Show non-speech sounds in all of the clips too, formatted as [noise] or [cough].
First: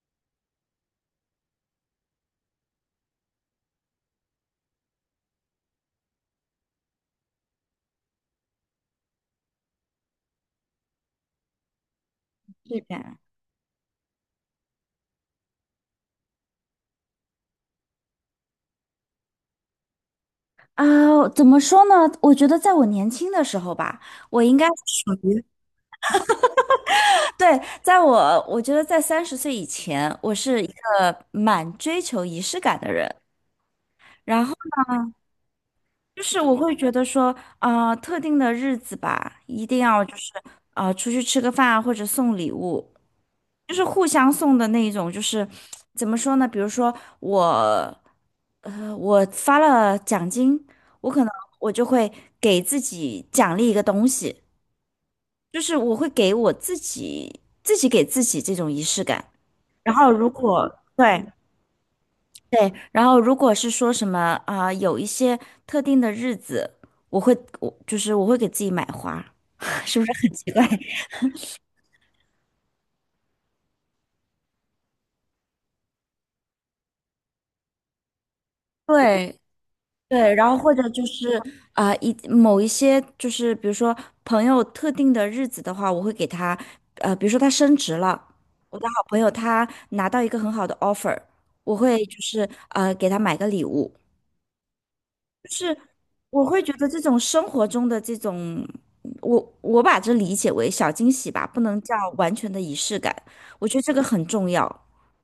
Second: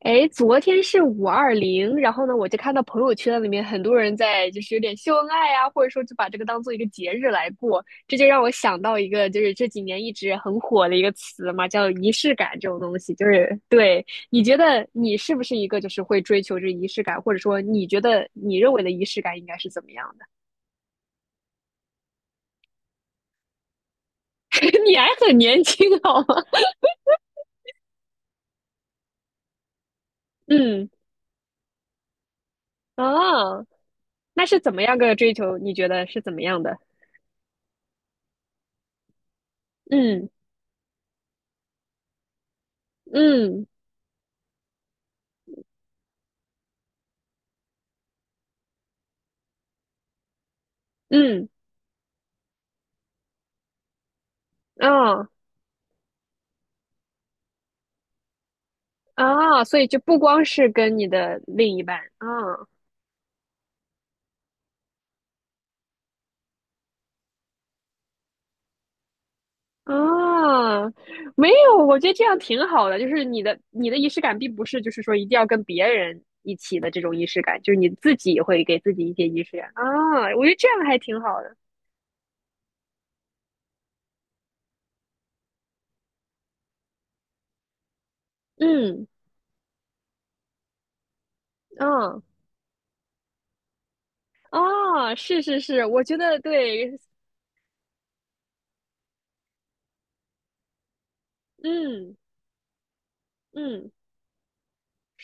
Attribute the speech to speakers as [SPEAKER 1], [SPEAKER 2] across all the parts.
[SPEAKER 1] 哎，昨天是520，然后呢，我就看到朋友圈里面很多人在就是有点秀恩爱啊，或者说就把这个当做一个节日来过，这就让我想到一个就是这几年一直很火的一个词嘛，叫仪式感这
[SPEAKER 2] 是
[SPEAKER 1] 种东西。
[SPEAKER 2] 的。
[SPEAKER 1] 就是对，你觉得你是不是一个就是会追求这仪式感，或者说你觉得你认为的仪式感应该是怎么样的？
[SPEAKER 2] 怎么说呢？我觉得在我年轻的时候吧，我应该是
[SPEAKER 1] [laughs] 你还
[SPEAKER 2] 属
[SPEAKER 1] 很
[SPEAKER 2] 于，
[SPEAKER 1] 年轻好吗？
[SPEAKER 2] [laughs] 对，我觉得在30岁以前，我
[SPEAKER 1] [laughs]
[SPEAKER 2] 是一
[SPEAKER 1] 嗯，
[SPEAKER 2] 个蛮追求仪式感的人。
[SPEAKER 1] 啊，
[SPEAKER 2] 然
[SPEAKER 1] 那
[SPEAKER 2] 后。
[SPEAKER 1] 是怎么样个追求？你觉得是
[SPEAKER 2] 就
[SPEAKER 1] 怎
[SPEAKER 2] 是
[SPEAKER 1] 么
[SPEAKER 2] 我
[SPEAKER 1] 样
[SPEAKER 2] 会
[SPEAKER 1] 的？
[SPEAKER 2] 觉得说，特定的日子吧，一定要
[SPEAKER 1] 嗯
[SPEAKER 2] 出去吃个饭啊或者送礼物，
[SPEAKER 1] 嗯
[SPEAKER 2] 就是互相送的那一种。就是怎么说呢？比如说我，我发了奖金，我可能
[SPEAKER 1] 嗯，
[SPEAKER 2] 我就会给自己奖励一个东西，
[SPEAKER 1] 啊。
[SPEAKER 2] 就是我会给我自己给自己这种仪式感。
[SPEAKER 1] 啊，所以
[SPEAKER 2] 然
[SPEAKER 1] 就
[SPEAKER 2] 后
[SPEAKER 1] 不
[SPEAKER 2] 如
[SPEAKER 1] 光是
[SPEAKER 2] 果
[SPEAKER 1] 跟你
[SPEAKER 2] 对。
[SPEAKER 1] 的另一半，啊
[SPEAKER 2] 对，然后如果是说什么啊、有一些特定的日子，我会我就是我会给自己买花，[laughs] 是不是很奇怪？
[SPEAKER 1] 啊，
[SPEAKER 2] [laughs]
[SPEAKER 1] 没有，我觉得这样挺好的，就是你的仪式感并不是就是说一定要跟别人一起的这种仪式感，就是你自己会给自己一些
[SPEAKER 2] 对，
[SPEAKER 1] 仪式感啊，
[SPEAKER 2] 对，
[SPEAKER 1] 我
[SPEAKER 2] 然
[SPEAKER 1] 觉得
[SPEAKER 2] 后
[SPEAKER 1] 这
[SPEAKER 2] 或
[SPEAKER 1] 样
[SPEAKER 2] 者
[SPEAKER 1] 还
[SPEAKER 2] 就
[SPEAKER 1] 挺
[SPEAKER 2] 是
[SPEAKER 1] 好的，
[SPEAKER 2] 啊、呃一某一些就是比如说朋友特定的日子的话，我会给他比如说他升职了，我的好
[SPEAKER 1] 嗯
[SPEAKER 2] 朋友他拿到一个很好的 offer,我会
[SPEAKER 1] 嗯
[SPEAKER 2] 给他买个礼物。
[SPEAKER 1] 啊，是是
[SPEAKER 2] 是。
[SPEAKER 1] 是，我觉得
[SPEAKER 2] 我会觉得
[SPEAKER 1] 对，
[SPEAKER 2] 这种生活中的这种，我把这理解为小惊喜吧，不能叫
[SPEAKER 1] 嗯
[SPEAKER 2] 完全的仪式感，我觉得
[SPEAKER 1] 嗯。
[SPEAKER 2] 这个很重要。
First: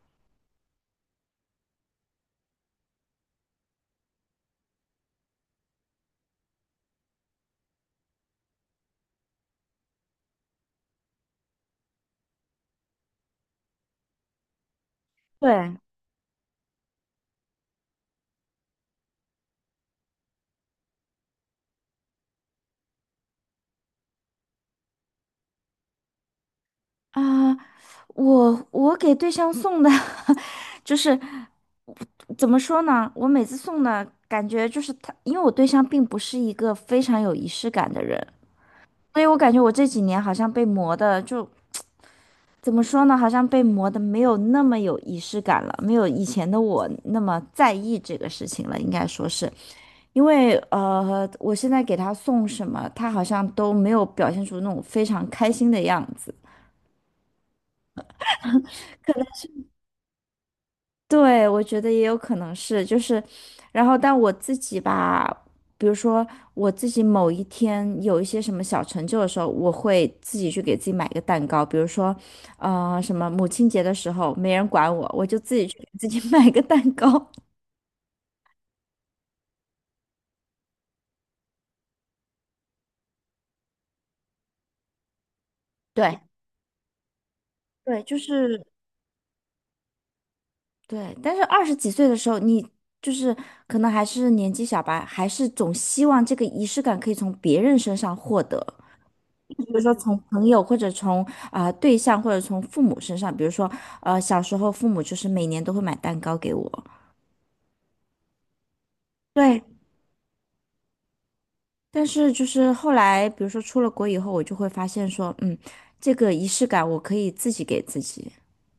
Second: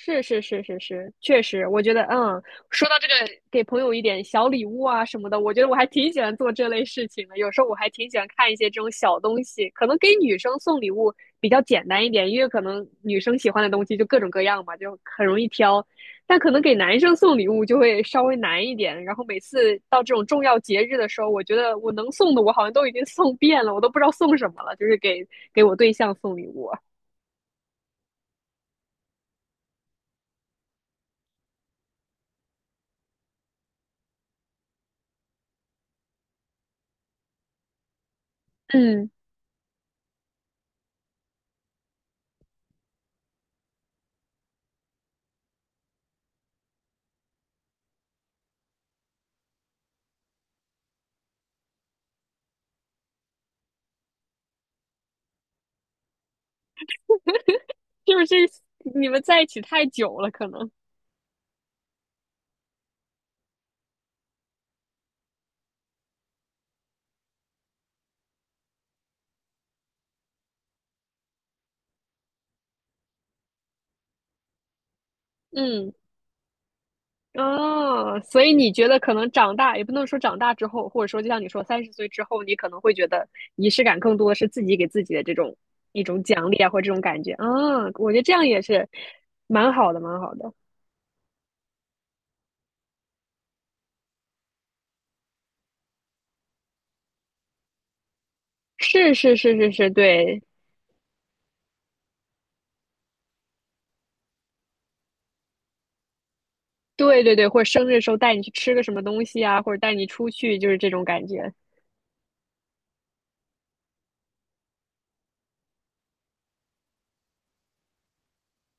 [SPEAKER 1] 是是是是是，确实，我觉得，嗯，说到这个，给朋友一点小礼物啊什么的，我觉得我还挺喜欢做这类事情的。有时候我还挺喜欢看一些这种小东西，可能给女生送礼物比较简单一点，因为可能女生喜欢的东西就各种各样嘛，就很容
[SPEAKER 2] 对
[SPEAKER 1] 易挑。但可能给男生送礼物就会稍微难一点。然后每次到这种重要节日的时候，我觉得我能送的我好像都已经送遍了，我都不知道送什么了，就是给我对象送礼物。
[SPEAKER 2] 啊，我给对象送的，[laughs] 就是怎么说呢？我每次送的感觉就是他，因为我对象并不是一个非常有仪式感的人，
[SPEAKER 1] 嗯，
[SPEAKER 2] 所以我感觉我这几年好像被磨的就。怎么说呢？好像被磨的没有那么有仪式感了，没有以前的我那么在意这个事情了，应该说是。因为我现在给他送什么，他好像都没有表现出那种非常开心的样子。
[SPEAKER 1] [laughs] 就是这你们在一起太久了，可能。
[SPEAKER 2] 对，我觉得也有可能是，然后但我自己吧，比如说我自己某一天有一些什么小成就的时候，我会自己去给自己买一个蛋糕，比如说，什么母亲节的时候没人管我，我就自己去给
[SPEAKER 1] 嗯，
[SPEAKER 2] 自己 [laughs] 买个蛋糕。
[SPEAKER 1] 哦，所以你觉得可能长大，也不能说长大之后，或者说就像你说30岁之后，你可能会觉得仪式感更多是自己给自己的这种
[SPEAKER 2] [laughs]
[SPEAKER 1] 一
[SPEAKER 2] 对，
[SPEAKER 1] 种奖励啊，或者这种感觉啊，
[SPEAKER 2] 对，
[SPEAKER 1] 我觉
[SPEAKER 2] 就
[SPEAKER 1] 得这样也
[SPEAKER 2] 是。
[SPEAKER 1] 是蛮好的，蛮好的。
[SPEAKER 2] 对，但是二十几岁的时候，你就是可能还是年纪小吧，还是总希望这个仪式感可以从别人身上获得，
[SPEAKER 1] 是是
[SPEAKER 2] 比
[SPEAKER 1] 是是
[SPEAKER 2] 如
[SPEAKER 1] 是，
[SPEAKER 2] 说从
[SPEAKER 1] 对
[SPEAKER 2] 朋友或者从对象或者从父母身上，比如说小时候父母就是每年都会买蛋糕给我。
[SPEAKER 1] 对对对，或者生日的时候带你去吃个什么东西
[SPEAKER 2] 对，
[SPEAKER 1] 啊，或者带你出去，就是这种感觉。
[SPEAKER 2] 但是就是后来比如说出了国以后，我就会发现说，这个仪式感我可以自己给自己。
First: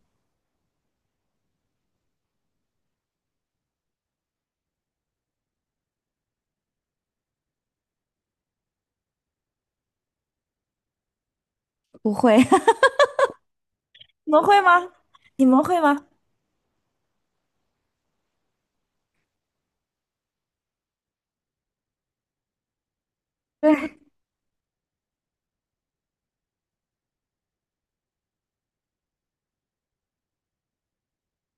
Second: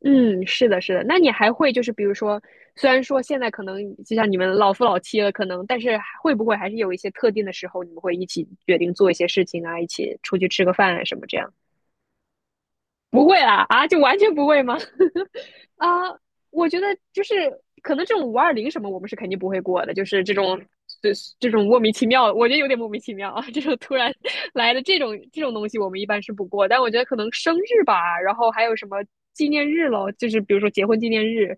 [SPEAKER 1] 嗯，是的，是的。那你还会就是比如说，虽然说现在可能就像你们老夫老妻了，可能，但是还会不会还是有一些特定的时候，你们会一起决定做一些事情啊，一起出去吃个饭啊什么这样？
[SPEAKER 2] 不会，[laughs]
[SPEAKER 1] 不会啦，啊，就完
[SPEAKER 2] 你
[SPEAKER 1] 全
[SPEAKER 2] 们
[SPEAKER 1] 不
[SPEAKER 2] 会
[SPEAKER 1] 会吗？
[SPEAKER 2] 吗？你们
[SPEAKER 1] [laughs]
[SPEAKER 2] 会吗？
[SPEAKER 1] 啊，我觉得就是可能这种五二零什么，我们是肯定不会过的，就是这种这这种莫名其妙，我觉得有点莫名其妙啊，这种突
[SPEAKER 2] 对，
[SPEAKER 1] 然 [laughs] 来的这种东西，我们一般是不过。但我觉得可能生日吧，然后还有什么纪念日咯，就是比如说结婚纪念日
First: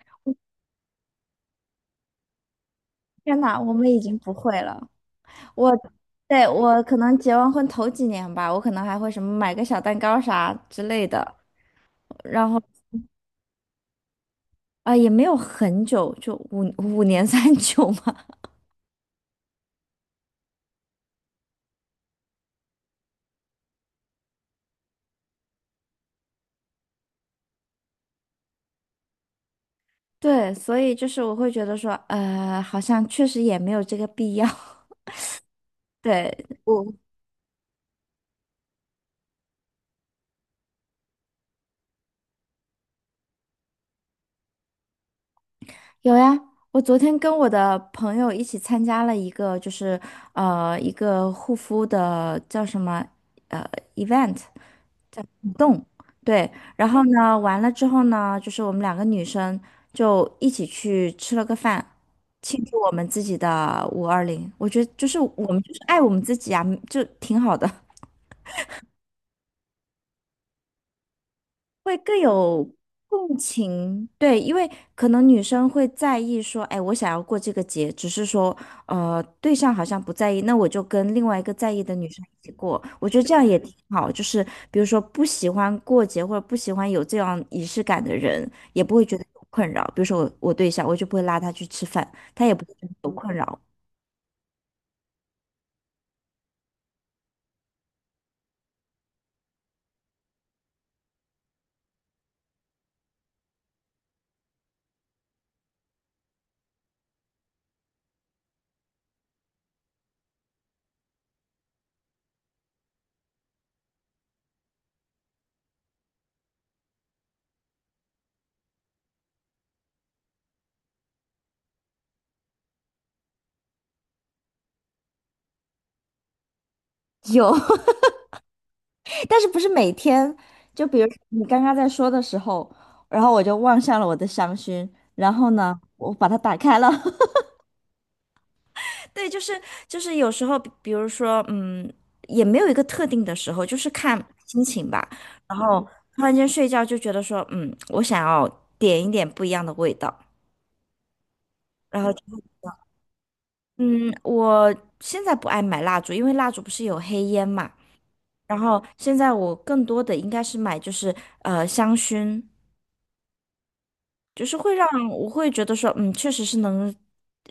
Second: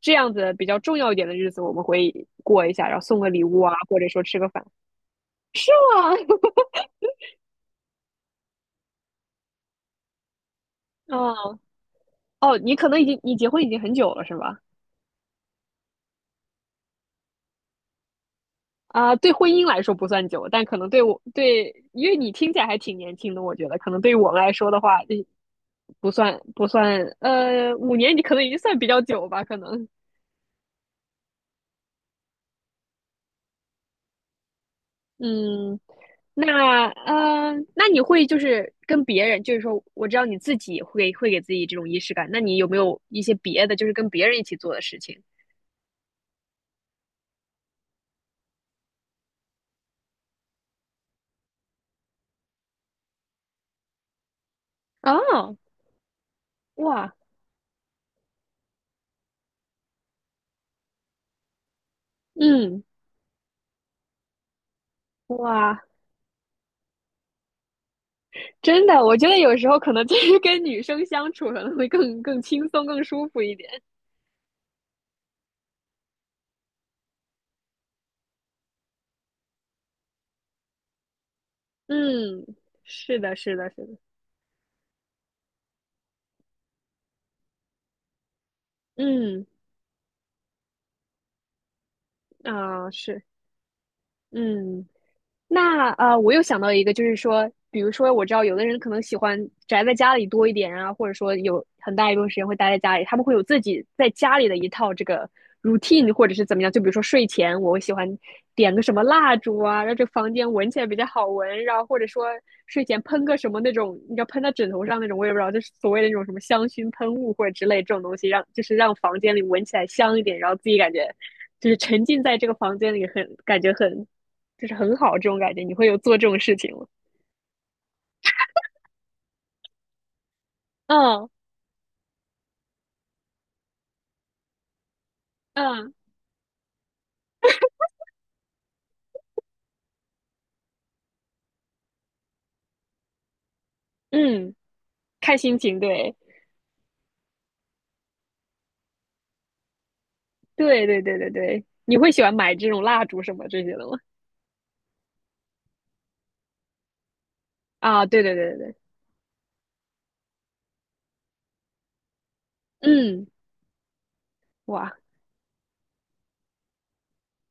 [SPEAKER 1] 这样子比较重要一点的日子，我们会过一下，然后送个
[SPEAKER 2] 天
[SPEAKER 1] 礼
[SPEAKER 2] 哪，
[SPEAKER 1] 物
[SPEAKER 2] 我
[SPEAKER 1] 啊，
[SPEAKER 2] 们
[SPEAKER 1] 或
[SPEAKER 2] 已
[SPEAKER 1] 者
[SPEAKER 2] 经
[SPEAKER 1] 说
[SPEAKER 2] 不
[SPEAKER 1] 吃个
[SPEAKER 2] 会
[SPEAKER 1] 饭。
[SPEAKER 2] 了。我
[SPEAKER 1] 哇，
[SPEAKER 2] 对我可能结完婚头几年吧，我可能还会什么买个小蛋糕啥之类
[SPEAKER 1] [laughs]
[SPEAKER 2] 的，
[SPEAKER 1] 哦
[SPEAKER 2] 然
[SPEAKER 1] 哦，
[SPEAKER 2] 后
[SPEAKER 1] 你结婚已经很久了是吧？
[SPEAKER 2] 也没有很久，就五五年三九嘛。
[SPEAKER 1] 对婚姻来说不算久，但可能对我对，因为你听起来还挺年轻的，我觉得可能对于我们来说的话，嗯不算不算，5年你可能已经算比较久吧，可能，
[SPEAKER 2] 对，所以就是我会觉得说，好像确实也没有这个必要。[laughs]
[SPEAKER 1] 嗯，
[SPEAKER 2] 对，
[SPEAKER 1] 那
[SPEAKER 2] 我
[SPEAKER 1] 呃，那你会就是跟别人，就是说，我知道你自己会给自己这种仪式感，那你有没有一些别的，就是跟别人一起做的事情？
[SPEAKER 2] 有呀，我昨天跟我的朋友一起参加了一个，就是一个护肤的叫什么呃 event,
[SPEAKER 1] 哦，
[SPEAKER 2] 动，对，然后
[SPEAKER 1] 哇，
[SPEAKER 2] 呢，完了之后呢，就是我们两个女生就一起去吃了个饭，庆祝
[SPEAKER 1] 嗯，
[SPEAKER 2] 我们自己的520。我觉得就是我们就是
[SPEAKER 1] 哇，
[SPEAKER 2] 爱我们自己啊，就挺好的。
[SPEAKER 1] 真的，我觉得有时候可能就是跟女生相处可能会
[SPEAKER 2] 会更
[SPEAKER 1] 更轻
[SPEAKER 2] 有
[SPEAKER 1] 松、更舒
[SPEAKER 2] 共
[SPEAKER 1] 服一点。
[SPEAKER 2] 情，对，因为可能女生会在意说，哎，我想要过这个节，只是说，对象好像不在意，那我就跟另外一个在意的女生一
[SPEAKER 1] 嗯，
[SPEAKER 2] 起过，我觉
[SPEAKER 1] 是
[SPEAKER 2] 得这
[SPEAKER 1] 的，
[SPEAKER 2] 样
[SPEAKER 1] 是
[SPEAKER 2] 也
[SPEAKER 1] 的，
[SPEAKER 2] 挺
[SPEAKER 1] 是的，
[SPEAKER 2] 好。就是比如说不喜欢过节或者不喜欢有这样仪式感的人，也不会觉得
[SPEAKER 1] 嗯，
[SPEAKER 2] 有困扰。比如说我对象，我就不会拉他去吃饭，他也不会觉得有
[SPEAKER 1] 是，
[SPEAKER 2] 困扰。
[SPEAKER 1] 嗯。那我又想到一个，就是说，比如说，我知道有的人可能喜欢宅在家里多一点啊，或者说有很大一部分时间会待在家里，他们会有自己在家里的一套这个 routine，或者是怎么样。就比如说睡前，我会喜欢点个什么蜡烛啊，让这个房间闻起来比较好闻，然后或者说睡前喷个什么那种，你知道喷到枕头上那种，我也不知道，就是所谓的那种什么香薰喷雾或者之类这种东西，让就是让房间里闻起来香一点，然后自己感觉就是沉浸在这个房间里很，感觉很就是很好这种感觉。你会有做这种事情吗？
[SPEAKER 2] 有。[laughs] 但是不是每天？就比如
[SPEAKER 1] 嗯
[SPEAKER 2] 你刚刚在说的时候，然后我就望向了我的香薰，然后呢，
[SPEAKER 1] 嗯
[SPEAKER 2] 我把它打开了。[laughs] 对，就是就是有时候，比如说，也没有一个特定的时候，就是看
[SPEAKER 1] 嗯，
[SPEAKER 2] 心情吧。
[SPEAKER 1] 看
[SPEAKER 2] 然
[SPEAKER 1] 心
[SPEAKER 2] 后
[SPEAKER 1] 情，对
[SPEAKER 2] 突然间睡觉就觉得说，嗯，我想要点一点不一样的味道。
[SPEAKER 1] 对对对对对。你
[SPEAKER 2] 然后
[SPEAKER 1] 会
[SPEAKER 2] 就，
[SPEAKER 1] 喜欢买这种蜡烛什么这些的吗？
[SPEAKER 2] 嗯，我现在不爱买蜡烛，因为蜡烛不是有黑烟嘛。
[SPEAKER 1] 啊，对对对
[SPEAKER 2] 然
[SPEAKER 1] 对对，
[SPEAKER 2] 后现在我更多的应该是买就是香薰，
[SPEAKER 1] 嗯，
[SPEAKER 2] 就是会让
[SPEAKER 1] 哇，
[SPEAKER 2] 我会觉得说，嗯，确实是能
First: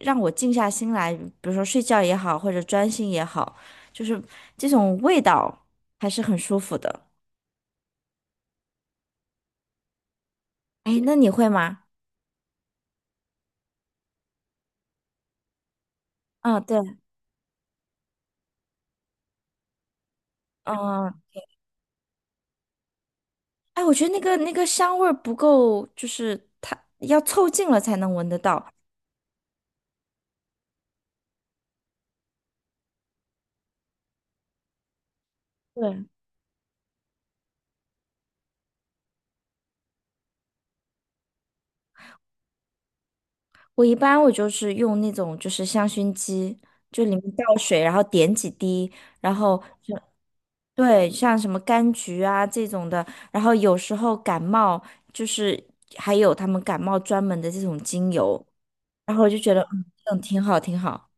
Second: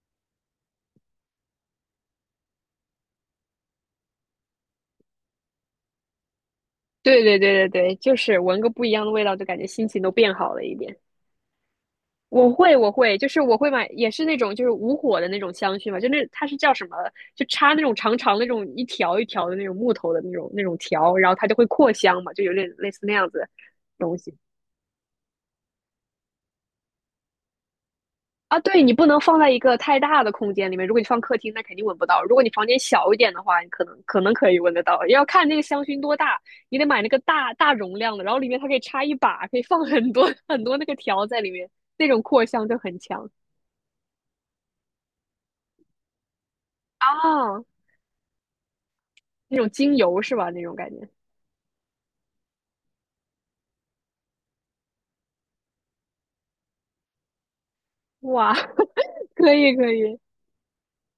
[SPEAKER 2] 让我静下心来，比如说睡觉也好，或者专心也好，就是这种味道还是很舒服的。
[SPEAKER 1] 对对对对对，就是闻个不一样的味道，就感觉心情都变好了一点。
[SPEAKER 2] 哎，那你会吗？
[SPEAKER 1] 我会，就是我会买，也是那种就是无火的那种香薰嘛，就那它是
[SPEAKER 2] 嗯，
[SPEAKER 1] 叫
[SPEAKER 2] 对。
[SPEAKER 1] 什么？就插那种长长的那种一条一条的那种木头的那种
[SPEAKER 2] 嗯，
[SPEAKER 1] 条，然后它就会扩香嘛，就有点类似那样子的
[SPEAKER 2] 哎，我觉得
[SPEAKER 1] 东
[SPEAKER 2] 那
[SPEAKER 1] 西。
[SPEAKER 2] 个那个香味儿不够，就是它要凑近了才能闻得
[SPEAKER 1] 啊，
[SPEAKER 2] 到。
[SPEAKER 1] 对，你不能放在一个太大的空间里面。如果你放客厅，那肯定闻不到；如果你房间小一点的话，你可能可以闻得到。要看那个香薰
[SPEAKER 2] 对，
[SPEAKER 1] 多大，你得买那个大容量的，然后里面它可以插一把，可以放很多很多那个条在里面，那种扩香就很强
[SPEAKER 2] 我一般就是用那种就是香薰机，就里面倒
[SPEAKER 1] 啊。
[SPEAKER 2] 水，然后点几滴，然
[SPEAKER 1] 那
[SPEAKER 2] 后
[SPEAKER 1] 种
[SPEAKER 2] 就
[SPEAKER 1] 精油是吧？那种感觉，
[SPEAKER 2] 对，像什么柑橘啊这种的，然后有时候感冒就是还有他们感冒专门的这种精油，
[SPEAKER 1] 哇，
[SPEAKER 2] 然后我
[SPEAKER 1] [laughs]
[SPEAKER 2] 就觉
[SPEAKER 1] 可
[SPEAKER 2] 得
[SPEAKER 1] 以
[SPEAKER 2] 嗯，
[SPEAKER 1] 可
[SPEAKER 2] 这
[SPEAKER 1] 以，
[SPEAKER 2] 种挺好挺好。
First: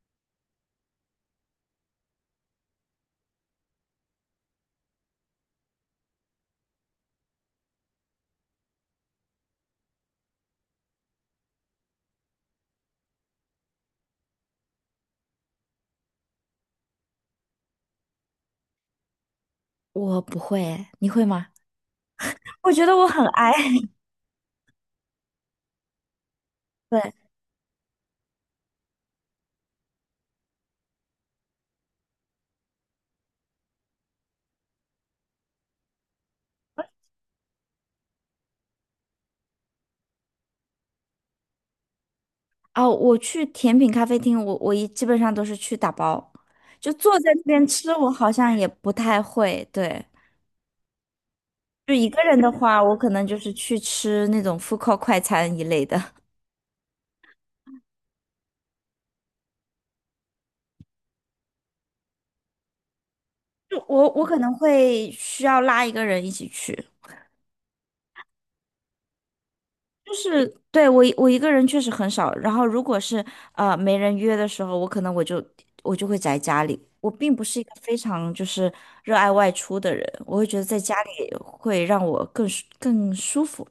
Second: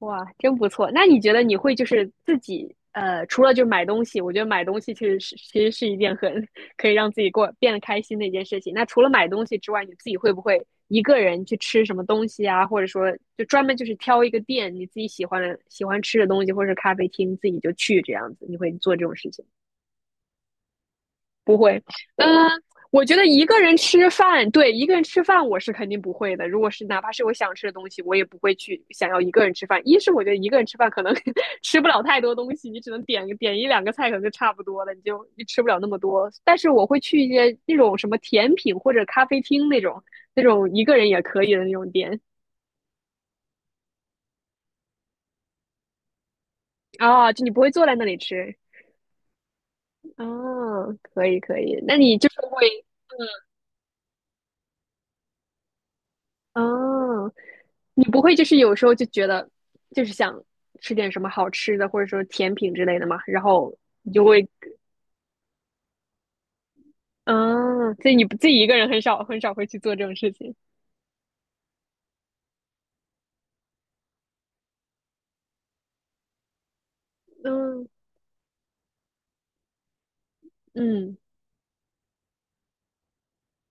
[SPEAKER 1] 哇，真不错。那你觉得你会就是自己除了就是买东西，我觉得买东西其实是一件很可以让自己过变得开心的一件事情。那除了买东西之外，你自己会不会一个人去吃什么东西啊？或者说就专门就是挑一个店你自己喜欢吃的东西，或者是咖啡厅自己就去这样子？你会做这种事情吗
[SPEAKER 2] 我不会诶你会吗？
[SPEAKER 1] 不会，嗯，
[SPEAKER 2] [laughs] 我觉得
[SPEAKER 1] 我
[SPEAKER 2] 我
[SPEAKER 1] 觉
[SPEAKER 2] 很
[SPEAKER 1] 得一
[SPEAKER 2] 爱。
[SPEAKER 1] 个人
[SPEAKER 2] [laughs]
[SPEAKER 1] 吃饭，对，一个人吃饭我是肯定不会的。如果是哪怕
[SPEAKER 2] 对，
[SPEAKER 1] 是我想吃的东西，我也不会去想要一个人吃饭。一是我觉得一个人吃饭可能 [laughs] 吃不了太多东西，你只能点一两个菜，可能就差不多了，你吃不了那么多。但是我会去一些那种什么甜品或者咖啡厅那种一个人也可以的那种店
[SPEAKER 2] 哦，我去甜品咖啡厅，我基本上都是去打包，就坐在
[SPEAKER 1] 啊，
[SPEAKER 2] 那
[SPEAKER 1] 就你不
[SPEAKER 2] 边
[SPEAKER 1] 会坐
[SPEAKER 2] 吃，
[SPEAKER 1] 在那
[SPEAKER 2] 我
[SPEAKER 1] 里
[SPEAKER 2] 好像
[SPEAKER 1] 吃
[SPEAKER 2] 也不太会。对，
[SPEAKER 1] 啊，可以可以，
[SPEAKER 2] 就
[SPEAKER 1] 那
[SPEAKER 2] 一
[SPEAKER 1] 你
[SPEAKER 2] 个
[SPEAKER 1] 就
[SPEAKER 2] 人
[SPEAKER 1] 是
[SPEAKER 2] 的话，
[SPEAKER 1] 会
[SPEAKER 2] 我可能就是去吃那种 food court 快餐一类的。
[SPEAKER 1] 啊。你不会就是有时候就觉得就是想吃点什么好吃的，或者说甜品之类的嘛，然
[SPEAKER 2] [laughs]
[SPEAKER 1] 后
[SPEAKER 2] 就我
[SPEAKER 1] 你就
[SPEAKER 2] 我可
[SPEAKER 1] 会，
[SPEAKER 2] 能会需要拉一个人一起去。
[SPEAKER 1] 嗯，所以你不自己一个人很少很少会去做这
[SPEAKER 2] 就
[SPEAKER 1] 种事
[SPEAKER 2] 是
[SPEAKER 1] 情。
[SPEAKER 2] 对我一个人确实很少，然后如果是没人约的时候，我可能我就我就会宅家里。我并不是一个
[SPEAKER 1] 嗯
[SPEAKER 2] 非常就是热爱外出的人，我会觉得在家里
[SPEAKER 1] 嗯，
[SPEAKER 2] 会让我更舒更舒服。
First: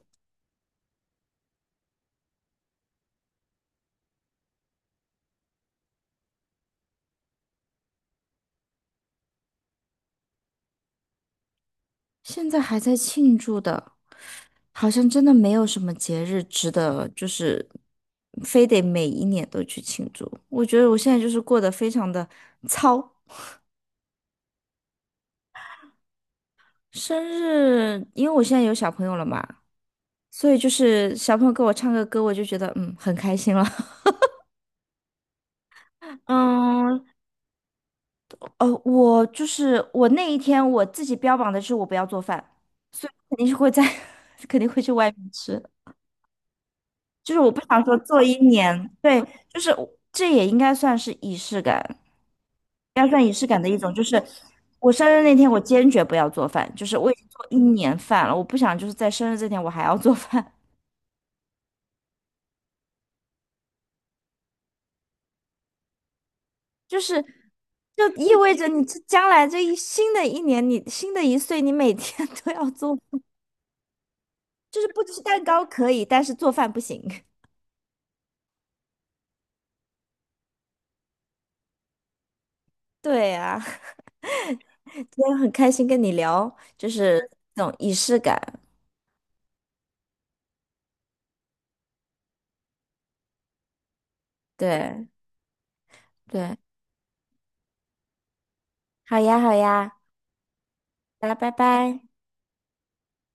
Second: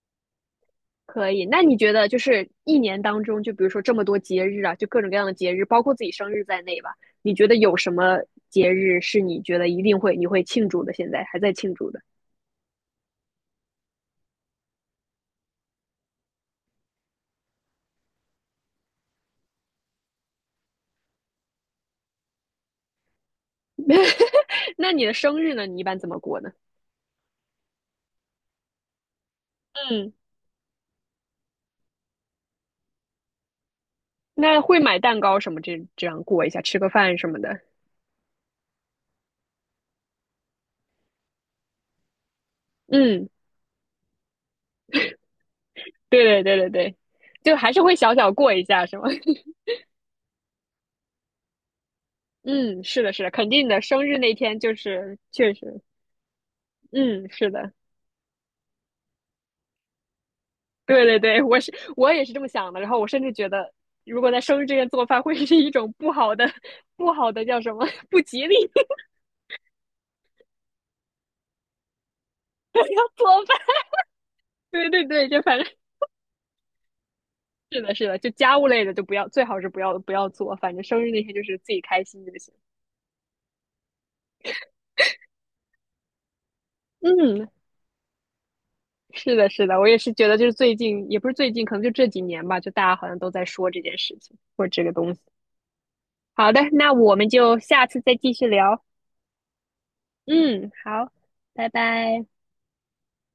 [SPEAKER 1] 可以。那你觉得就是一年当中，就比如说这么多节日啊，就各种各样的节日，包括自己生日在内吧，你觉得有什么节日是你觉得一定会你会庆祝的，现在还在庆祝的？
[SPEAKER 2] 现在还在庆祝的，好像真的没有什么节日值得就是非得每一年都去庆祝。我觉得我现在就是过得非常的糙。
[SPEAKER 1] [laughs] 那你的生日呢？你一般怎么过呢？
[SPEAKER 2] 生日，因为我现在有小朋友了嘛，
[SPEAKER 1] 嗯，
[SPEAKER 2] 所以就是小朋友给我唱个歌，我就觉得嗯很开心了。
[SPEAKER 1] 那会买蛋糕什么这
[SPEAKER 2] [laughs]
[SPEAKER 1] 样过一下，吃个
[SPEAKER 2] 嗯，
[SPEAKER 1] 饭什么的。
[SPEAKER 2] 哦，我就是我那一天我自己标榜的是我不要做饭，所以
[SPEAKER 1] 嗯，
[SPEAKER 2] 肯定是会在 [laughs]，肯定会去外面吃。
[SPEAKER 1] 对对对对对，
[SPEAKER 2] 就是我
[SPEAKER 1] 就
[SPEAKER 2] 不
[SPEAKER 1] 还
[SPEAKER 2] 想
[SPEAKER 1] 是会
[SPEAKER 2] 说
[SPEAKER 1] 小
[SPEAKER 2] 做
[SPEAKER 1] 小
[SPEAKER 2] 一
[SPEAKER 1] 过一下，
[SPEAKER 2] 年，
[SPEAKER 1] 是吗？
[SPEAKER 2] 对，
[SPEAKER 1] [laughs]
[SPEAKER 2] 就是我这也应该算是仪式感，
[SPEAKER 1] 嗯，
[SPEAKER 2] 应
[SPEAKER 1] 是
[SPEAKER 2] 该
[SPEAKER 1] 的，是
[SPEAKER 2] 算
[SPEAKER 1] 的，
[SPEAKER 2] 仪式
[SPEAKER 1] 肯
[SPEAKER 2] 感的
[SPEAKER 1] 定
[SPEAKER 2] 一
[SPEAKER 1] 的。
[SPEAKER 2] 种。就
[SPEAKER 1] 生日
[SPEAKER 2] 是
[SPEAKER 1] 那天就
[SPEAKER 2] 我生
[SPEAKER 1] 是
[SPEAKER 2] 日那天，
[SPEAKER 1] 确
[SPEAKER 2] 我
[SPEAKER 1] 实，
[SPEAKER 2] 坚决不要做饭，就是我已经
[SPEAKER 1] 嗯，
[SPEAKER 2] 做
[SPEAKER 1] 是
[SPEAKER 2] 一
[SPEAKER 1] 的，
[SPEAKER 2] 年饭了，我不想就是在生日这天我还要做饭。
[SPEAKER 1] 对对对，我也是这么想的。然后我甚至觉得，如果在生日这天做饭，会是一种不好的、[laughs]
[SPEAKER 2] 就
[SPEAKER 1] 不
[SPEAKER 2] 是
[SPEAKER 1] 好的叫什么
[SPEAKER 2] 就
[SPEAKER 1] [laughs] 不
[SPEAKER 2] 意
[SPEAKER 1] 吉
[SPEAKER 2] 味
[SPEAKER 1] 利
[SPEAKER 2] 着你这
[SPEAKER 1] [laughs]
[SPEAKER 2] 将来这一新的一年，你新的一岁，你每天 [laughs] 都要做，
[SPEAKER 1] 要做饭。
[SPEAKER 2] 就是
[SPEAKER 1] 对
[SPEAKER 2] 不
[SPEAKER 1] 对
[SPEAKER 2] 吃
[SPEAKER 1] 对，就
[SPEAKER 2] 蛋
[SPEAKER 1] 反
[SPEAKER 2] 糕
[SPEAKER 1] 正 [laughs]
[SPEAKER 2] 可以，但是做饭不行。[laughs]
[SPEAKER 1] 是的，是的，就家务类的就不要，最好是不要做。反正生日那天就是自己开心就行。
[SPEAKER 2] 对啊，[laughs] 今天很开心跟你聊，就是
[SPEAKER 1] 嗯，
[SPEAKER 2] 这种仪式感。
[SPEAKER 1] 是的，是的，我也是觉得，就是最近，也不是最近，可能就这几年吧，就大家好像都在说这件事情或者这个
[SPEAKER 2] 对
[SPEAKER 1] 东西。好
[SPEAKER 2] 对，
[SPEAKER 1] 的，那我们就下次再继续聊。
[SPEAKER 2] 好呀好呀，
[SPEAKER 1] 嗯，好，
[SPEAKER 2] 大家拜
[SPEAKER 1] 拜
[SPEAKER 2] 拜。
[SPEAKER 1] 拜。